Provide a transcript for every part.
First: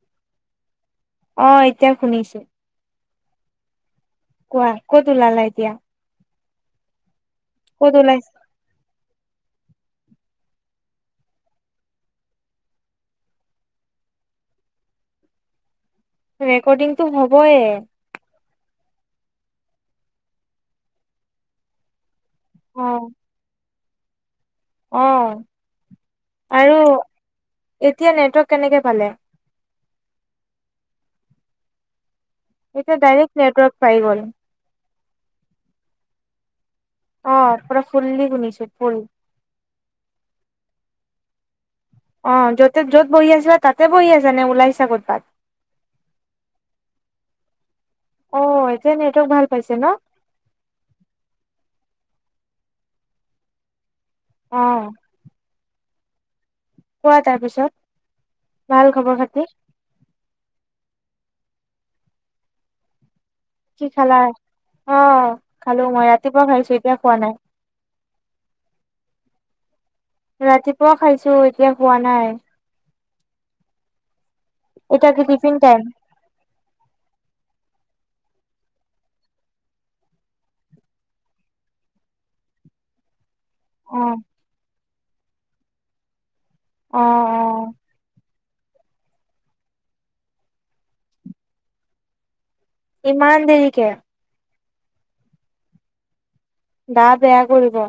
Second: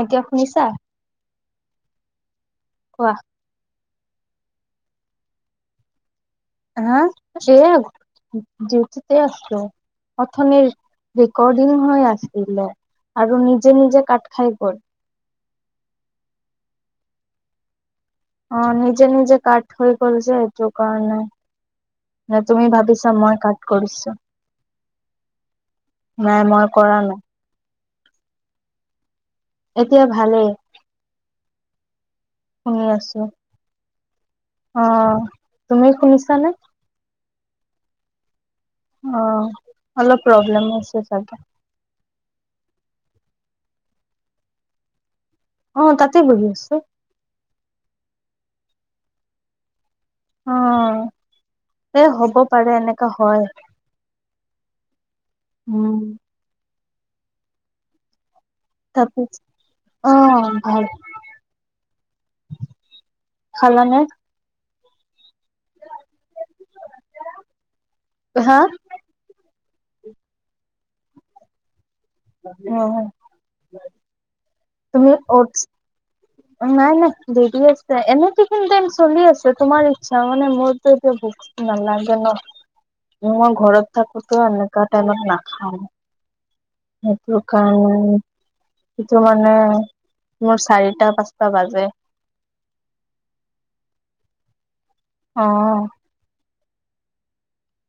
এতিয়া শুনিছা। অ এতিয়া শুনিছোঁ। কোৱা । কোৱা ক'ত ওলালা এতিয়া । হা ওলাইছা যুৱক দিউটিতে আছোঁ। অথনি ৰেকৰ্ডিং হৈ, আছিলে আৰু নিজে নিজে কাট খাই গ'ল। ৰেকৰ্ডিংটো হ'বই। অ নিজে নিজে কাট হৈ গ'ল যে এইটো কাৰণে। ন তুমি অ ভাবিছা মই কাট। কৰিছোঁ । অ মই আৰু। কৰা নাই এতিয়া নেটৱৰ্ক কেনেকে পালে। এতিয়া ভালেই । এতিয়া ডাইৰেক নেটৱৰ্ক। পাই গ'ল। অ তুমি শুনিছানে । অ পুৰা ফুল্লি শুনিছোঁ। অ অলপ প্ৰব্লেম আছে যে। তাকে। অ য'তে য'ত বহি আছা। তাতে বহি আছা নে ওলাইছা ক'তবাত। অ তাতেই বহি আছোঁ। অ এতিয়া নেটৱৰ্ক ভাল পাইছে ন। অ এ হ'ব পাৰে এনেকা হয়। অঁ। উম্। কোৱা তাৰ পিছত তাৰ পিছত অ ভাল কি খালানে খালা অ খালো মই ৰাতিপুৱা খাইছো এতিয়া খোৱা নাই হা ৰাতিপুৱাও খাইছো এতিয়া খোৱা নাই উ এতিয়া তুমি কি ঔৎচ টিফিন টাইম নাই নাই দেদি আছ এনেইটো চলি আছে তোমাৰ ইচ্ছা মানে মোৰতো এতিয়া ভুক নালাগে ন ম মই ঘৰত অ থাকোতে তেনেকা টাইমত নাখায় অ সেইটো অ কাৰণে সেইটো মানে মোৰ চাৰিটা পাঁচটা বাজে ইমান দেৰি কে আহ গা বেয়া কৰিব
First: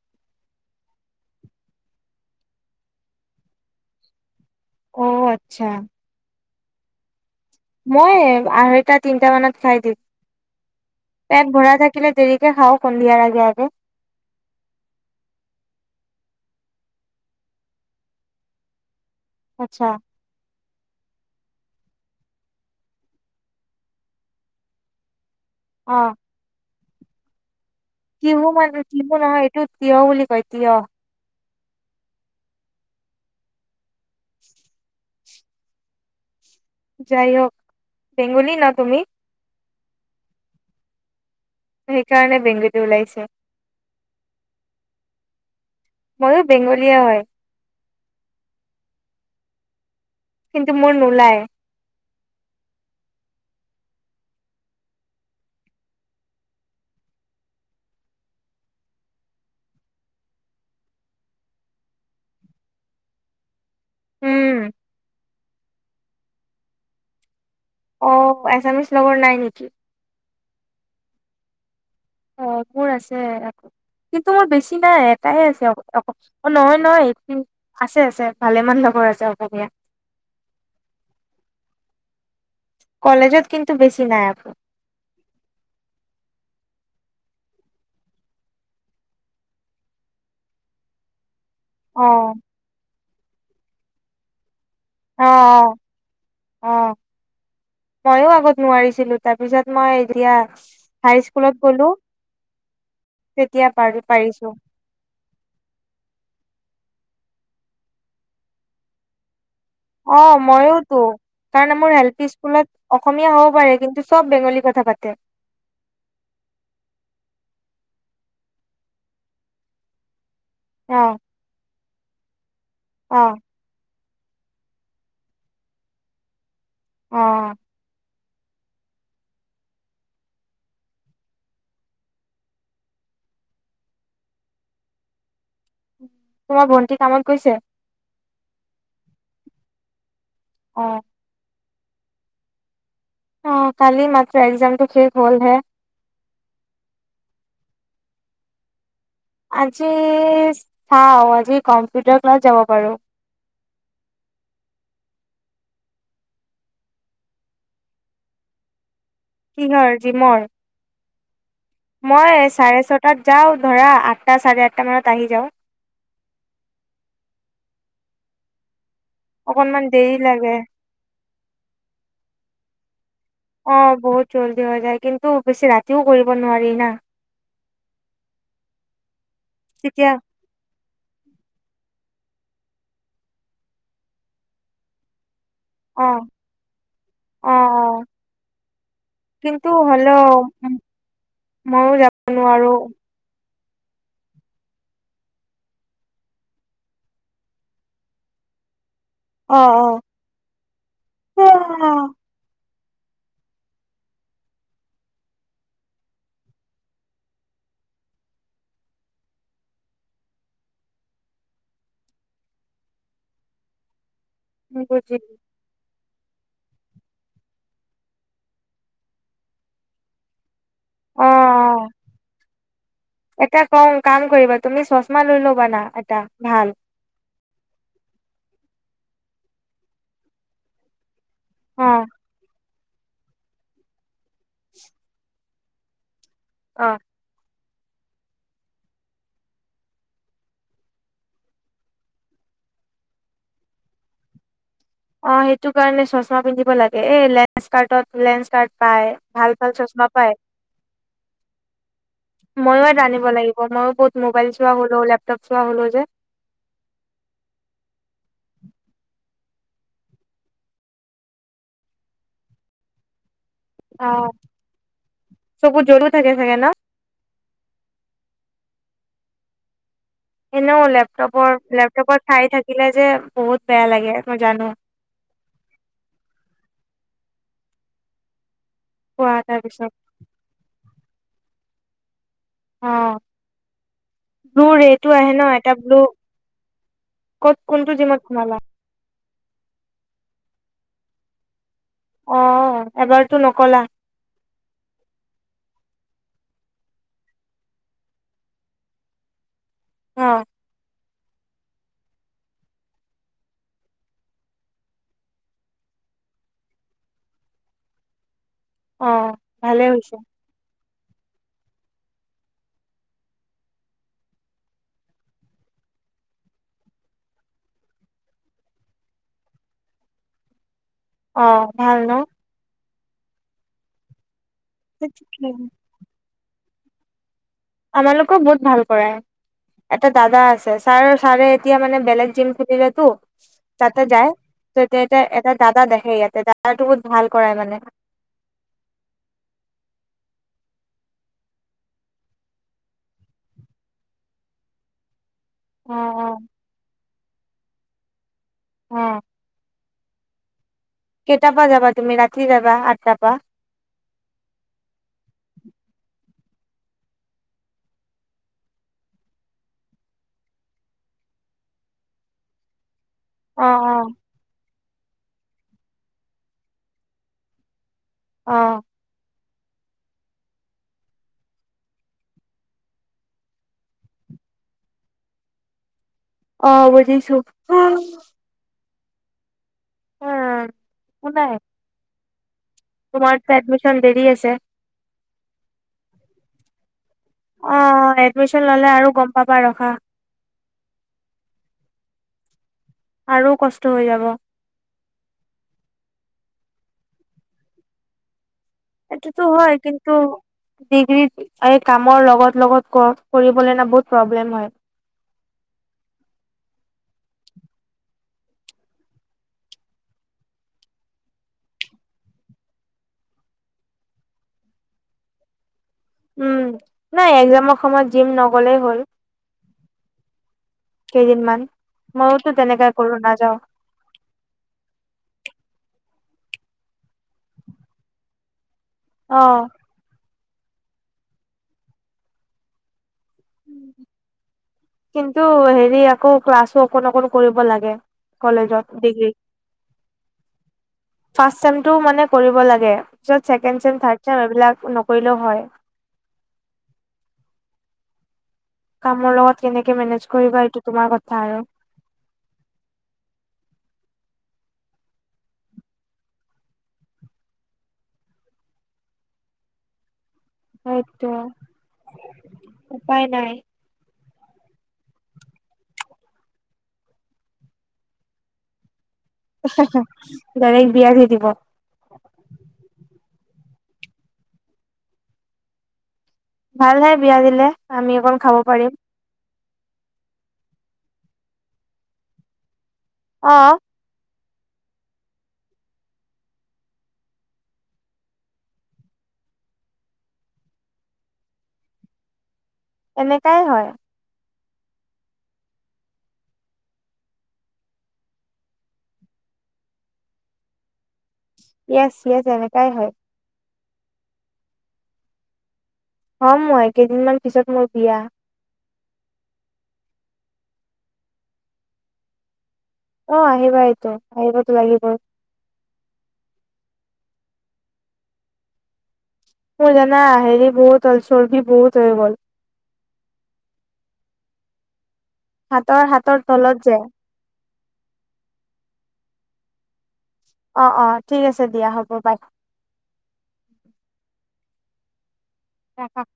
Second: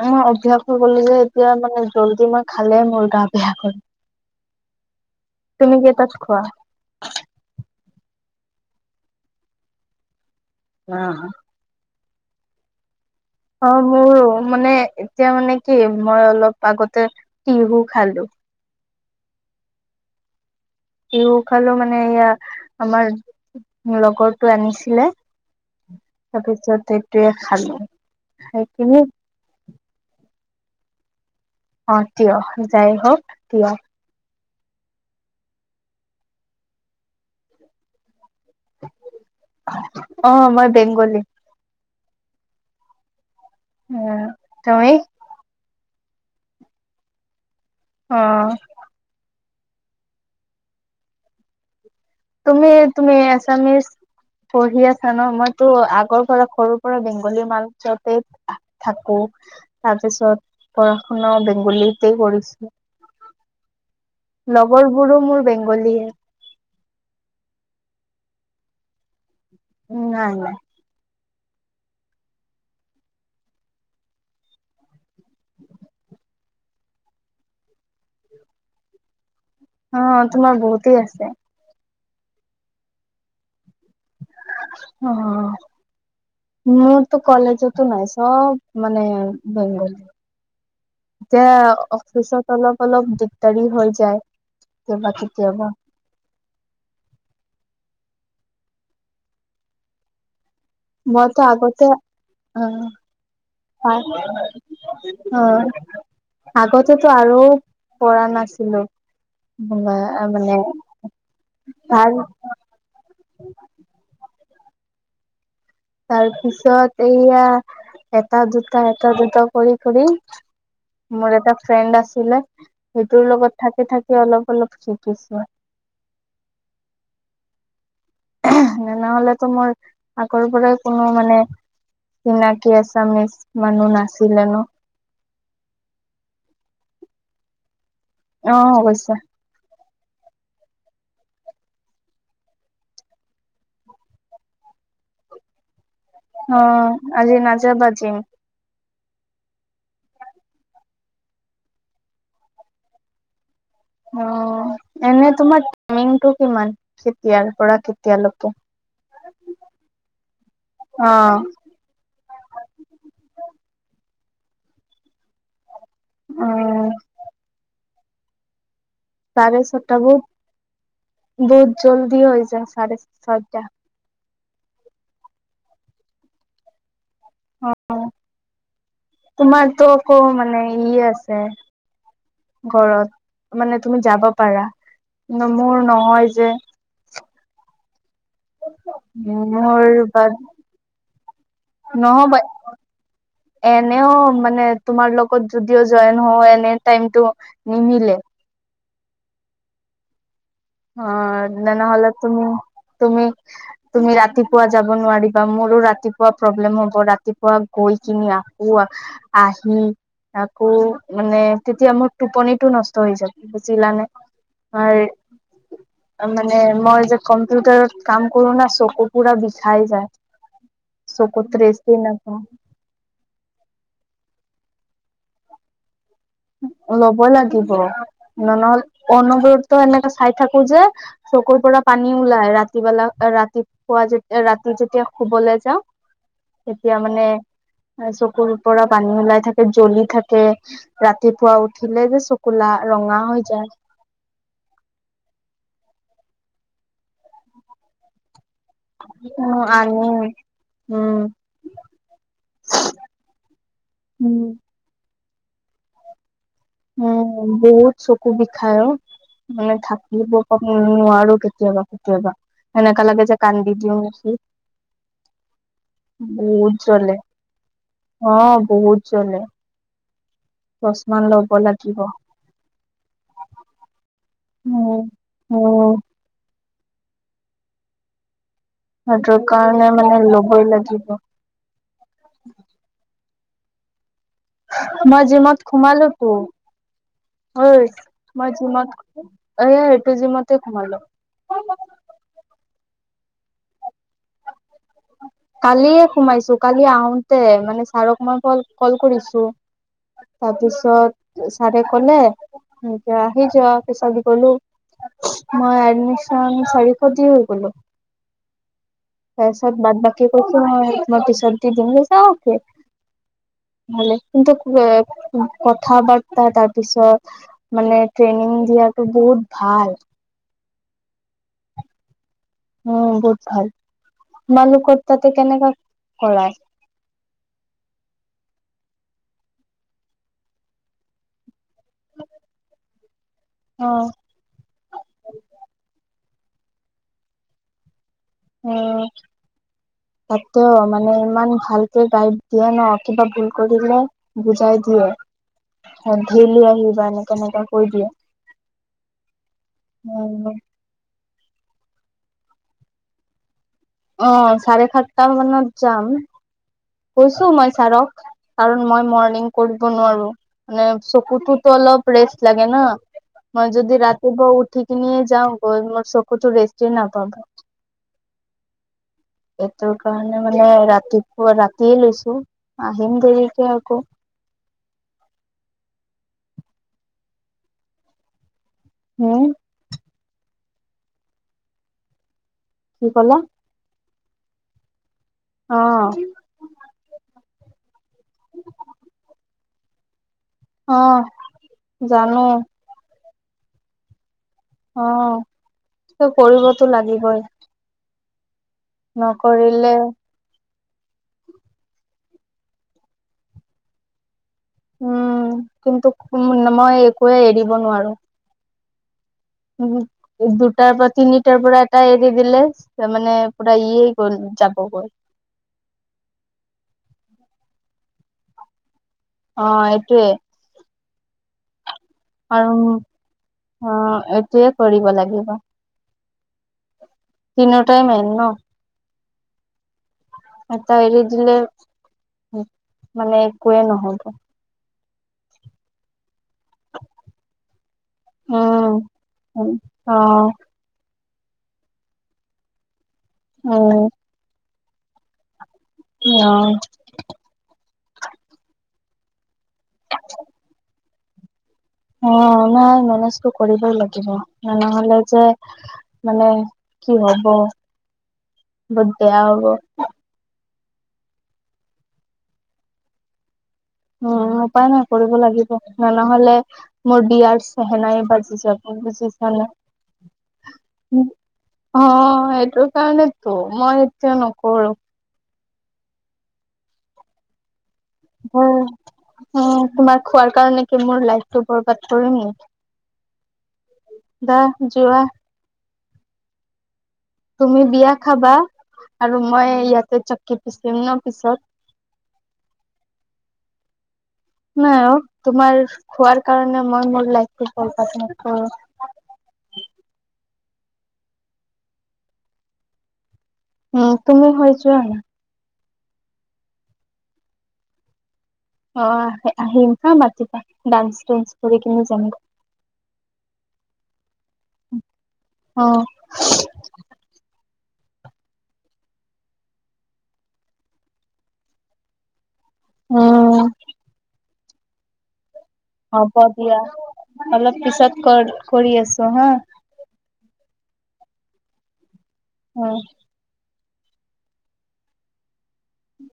আৰু অভ্যাস হৈ গ'ল যে এতিয়া মানে জলদি মই খালে মোৰ গা বেয়া কৰে অ' আচ্ছা তুমি কেইটাত খোৱা মই আঢ়ৈটা তিনটা মানত খাই দিম পেট ভৰা থাকে কেলে দেৰিকে খাও অ মোৰ মানে এতিয়া মানে কেলে মই অলপ আগতে টহু খালো আচ্ছা টহু খালো মানে এয়া আমাৰ লগৰটো আনিছিলে তাৰপিছত সেইটোয়ে খালো টহু খাই মানে কিনি টহু নহয় এইটো তিঁয়হ বুলি কৈ তিঁয়হ অ তিঁয়হ যাই হওক তিঁয়হ যাই হওক বেংগলি ন তুমি অ মই বেংগলী সেইকাৰণে বেংগলিটো ওলাইছে উম তুমি ময়ো বেংগলীয়া হয় অ কিন্তু মোৰ নোলায় তুমি তুমি এছামিচ পঢ়ি আছা ন মইতো আগৰ পৰা সৰুৰ পৰা বেংগলী মাৰ্কেটত থাকো তাৰপিছত পঢ়া শুনা বেংগলীতে কৰিছো উম লগৰবোৰো মোৰ বেংগলীহে অ এছামিছ লগৰ নাই নেকি? উম নাই নাই অ মোৰ আছে আ কিন্তু মোৰ বেছি নাই এটাই আছে অকল ও নহয় নহয় আছে আছে ভালেমান লগৰ আছে অসমীয়া অ তোমাৰ বহুতেই আছে কলেজত কিন্তু বেছি নাই আকৌ। অ মোৰতো কলেজতো নাই চব মানে বেংগলী এতিয়া অ', অফিচত অলপ অলপ দিগদাৰি হৈ যায় কেতিয়াবা কেতিয়াবা। আহ আহ ময়ো আগত নোৱাৰিছিলো তাৰপিছত মই এতিয়া হাই মইতো স্কুলত গ'লো আগতে অ তেতিয়া অ পাৰি পাৰিছো আগতে তেতিয়া টো আৰু পৰা নাছিলো অ মানে মইওতো কাৰণ মোৰ হল তাৰ পি স্কুলত অসমীয়া হ'ব পাৰে কিন্তু চব বেংগলী কথা কথা পাতে তাৰপিছত এইয়া এটা দুটা এটা দুটা কৰি কৰি অ', মোৰ এটা ফ্ৰেণ্ড আছিলে সেইটোৰ অ', লগত থাকি থাকি অলপ অলপ শিকিছো অ ন নহলেতো মোৰ আগৰ পৰাই কোনো মানে চিনাকি এছামিজ মানুহ নাছিলে ন তোমাৰ ভণ্টি কামত গৈছে আহ গৈছে অ অ কালি মাত্ৰ একজামটো শেষ হ'লহে অ আজি নাযাবা যিম আজি চাওঁ আজি কম্পিউটাৰ ক্লাছ যাব পাৰো অ এনে তোমাৰ টাইমিংটো কিমান কেতিয়াৰ পৰা কেতিয়ালৈকে কিহৰ যিমৰ অ ছটাত যাও ধৰা আঠটা চাৰে আঠটা মানত আহি যাওঁ উম চাৰে অকনমান ছটা দেৰি বহুত লাগে বহুত জল্দি হৈ যায় চাৰে ছয়টা। অ বহুত জল্দি হৈ যায় কিন্তু বেছি ৰাতিও কৰিব নোৱাৰি না অ তোমাৰটো তেতিয়া আকৌ মানে সৰি আছে ঘৰত মানে তুমি যাব পাৰা মোৰ অ নহয় যে অ অ কিন্তু মোৰ বা হলেও মইয়ো যাব নহ'ব নোৱাৰো এনেও মানে তোমাৰ লগত যদিও জইন হও এনেও টাইমটো নিমিলে অ অ অ তেনেহলে তুমি তুমি তুমি ৰাতিপুৱা যাব নোৱাৰিবা মোৰো ৰাতিপুৱা প্ৰব্লেম হব ৰাতিপুৱা গৈ কিনি আকৌ আহি আকৌ মানে তেতিয়া মোৰ টোপনিটো নষ্ট হৈ যাই বুজিলানে বুজিলো মানে মই যে কম্পিউটাৰত কাম কৰো ন চকু পুৰা বিষাই যায় অ চকত্ৰছ অ দি নখ এটা ক কাম কৰিবা তুমি চশমা লৈ ল'বা না এটা ভাল ল'ব লাগিব নললে অনব্ৰতে এনেকে চাই থাকো যে চকুৰ পৰা অ পানী ওলাই ৰাতি বেলা ৰাতি পুৱা যেতি ৰাতি যেতিয়া শুবলৈ যাও অ তেতিয়া মানে চকুৰ পৰা পানী ওলাই থাকে জ্বলি থাকে ৰাতিপুৱা উঠিলে যে চকু লা ৰঙা হৈ যায় অ সেইটো কাৰণে চশমা পিন্ধিব লাগে এ লেঞ্চ কাৰ্ডত লেঞ্চ কাৰ্ড পাই ভাল উ ভাল চশমা আনি পায় উম ময়ো এটা আনিব লাগিব মইও বহুত মোবাইল চোৱা হলে ওল তাত চোৱাব লৈ জাই উম বহুত চকু বিষায় অ মানে থাকিব কাৰণে নোৱাৰো কেতিয়াবা কেতিয়াবা এনেকা লাগে যে কান্দি দিওঁ অ নেকি চকুত জ্বলো থাকে চাগে ন বহুত জ্বলে অ বহুত জ্বলে এনেও চচমা লব লেপটপৰ লাগিব লেপটপত চাই থাকিলে যে বহুত বেয়া লাগে মই জানো উম উম কোৱা সেইটোৰ তাৰ কাৰণে পিছত মানে লবই লাগিব অ ব্লু ৰেটো মই আহে ন জিমত এটা ব্লু সোমালো তো ক'ত কোনটো জিমত মই সোমালা জিমত এয়া এইটো জিমত তে সোমা লো অহ এবাৰতো নকলা কালিয়ে সোমাইছো কালি আহোতে মানে ছাৰক মই কল কল কৰিছো অ তাৰপিছত ছাৰে ক'লে এতিয়া আহি যোৱা পিছত গলো মই এডমিশন চাৰিশ দি হৈ গলো। অ তাৰপিছত ভালে বাদ হৈছে। বাকী কৈছো মই পিছত দি দিম যাওকে ভ কিন্তু কথা বাৰ্তা তাৰপিছত মানে ট্ৰেইনিং দিয়াটো বহুত ভাল। অ ভাল ন। উম বহুত ভাল। তোমালোকৰ তাতে কেনেকা কৰায়? আমালোকক বহুত ভাল কৰাই এটা দাদা আছে, ছাৰ ছাৰে এতিয়া মানে বেলেগ জিম খেলিলেতো। অ তাতে যায় ত এতিয়া এতিয়া এটা দাদা দেখে ইয়াত। তে তাৰ বহুত ভাল কৰাই মানে। ওম তত্তেও, মানে ইমান ভালকে গাইড দিয়ে ন, কিবা ভুল কৰিলে বুজাই দিয়ে। অ অ ঢেলি আহিবানে। কেনেকা কৈ দিয়ে। উম। উম। কেইটাৰ পৰা যাবা তুমি ৰাতি যাবা আঠটাৰ পৰা। অ চাৰে সাতটা মানত যাম কৈছো মই ছাৰক কাৰণ মই মৰ্ণিং কৰিব নোৱাৰো মানে চকুতোতো অলপ ৰেষ্ট লাগে ন। অ মই যদি অ ৰাতিপোৱা উঠি। কিনি যাওঁ গৈ মোৰ চকু টো ৰেষ্টেই নাপাব। অ এইটো কাৰণে মানে ৰাতিপুৱা ৰাতিয়ে লৈছো আহিম দেৰিকে আকৌ। অ বুজিছো। হম উম একোনাই। কি তুমাৰ কলা এতিয়া এডমিশন। দেৰি আছে। অহ। অ এডমিশন ললে আৰু গম পাবা ৰখা। অ জানো। আৰু কষ্ট হৈ যাব। অ কৰিবতো লাগিবই। এটোতো হয় নকৰিলে কিন্তু ডিগ্ৰি কাম। মোৰ লগত লগত কৰিবলে না বহুত প্ৰব্লেম হয় । উম কিন্তু না মই একোৱয়ে এৰিব নোৱাৰো। উ দুটাৰ পৰা তিনিটাৰ পৰা এটা এৰি দিলে মানে পুৰা এয়ে গল যাব গৈ। উম নাই একজামৰ সময়ত জিম নগ'লেই হ'ল । অ এইটোৱে কেইদিনমান। ময়োতো আৰু তেনেকাই কৰো নাযাওঁ। অ এইটয়ে কৰিব লাগিব। তিনিওটাই মেইন ন। অ এটা এৰি দিলে। মানে একোৱে নহব । কিন্তু হেৰি আকৌ। ক্লাছো অকণ অকণ কৰিব লাগে কলেজত, উম ডিগ্ৰী । অ ফাৰ্ষ্ট চেমটো মানে কৰিব লাগে পিছত second sem um third sem এইবিলাক নকৰিলেও হয় অ কামৰ লগত কেনেকে মেনেজ কৰিবা এইটো তোমাৰ কথা আৰু অ নাই মেনেজটো কৰিবই লাগিব নহলে যে মানে কি হব বহুত বেয়া হ'ব হয়তো উপায় নাই উম উপায় নাই কৰিব লাগিব ন নহলে মোৰ বিয়াৰ চেহেনাই বাজি যাব বুজিছ ডাইৰেক্ট বিয়া দি দিব ত' মই এতিয়া নকৰো ভালহে বিয়া দিলে আমি অকল খাব পাৰিম উম তোমাৰ খোৱাৰ কাৰণে কি মোৰ লাইফটো বৰবাদ কৰিম নেকি আহ দে যোৱা তুমি বিয়া খাবা আৰু মই ইয়াতে চককি পিচিম ন পিছত এনেকাই হয় নাই অ তোমাৰ খোৱাৰ কাৰণে মই মোৰ লাইফটো বৰবাদ নকৰো । য়াচ য়াচ এনেকাই হয় উম তুমি হয় যোৱা না হম মই কেইদিনমান পিছত মোৰ বিয়া অ আহিম হা মাতিৱা ডান্স চাঞ্চ কৰি কিনে যাম অ আহিবা এইটো আহিবতো লাগিবই অ মোৰ জানা হেৰি বহুত হল চৰ্বি বহুত হৈ গ'ল উম হাতৰ হাতৰ তলত যে পিচত কল কৰি আছো হা অ অ ঠিক আছে দিয়া হ'ব বাই উম ৰাখা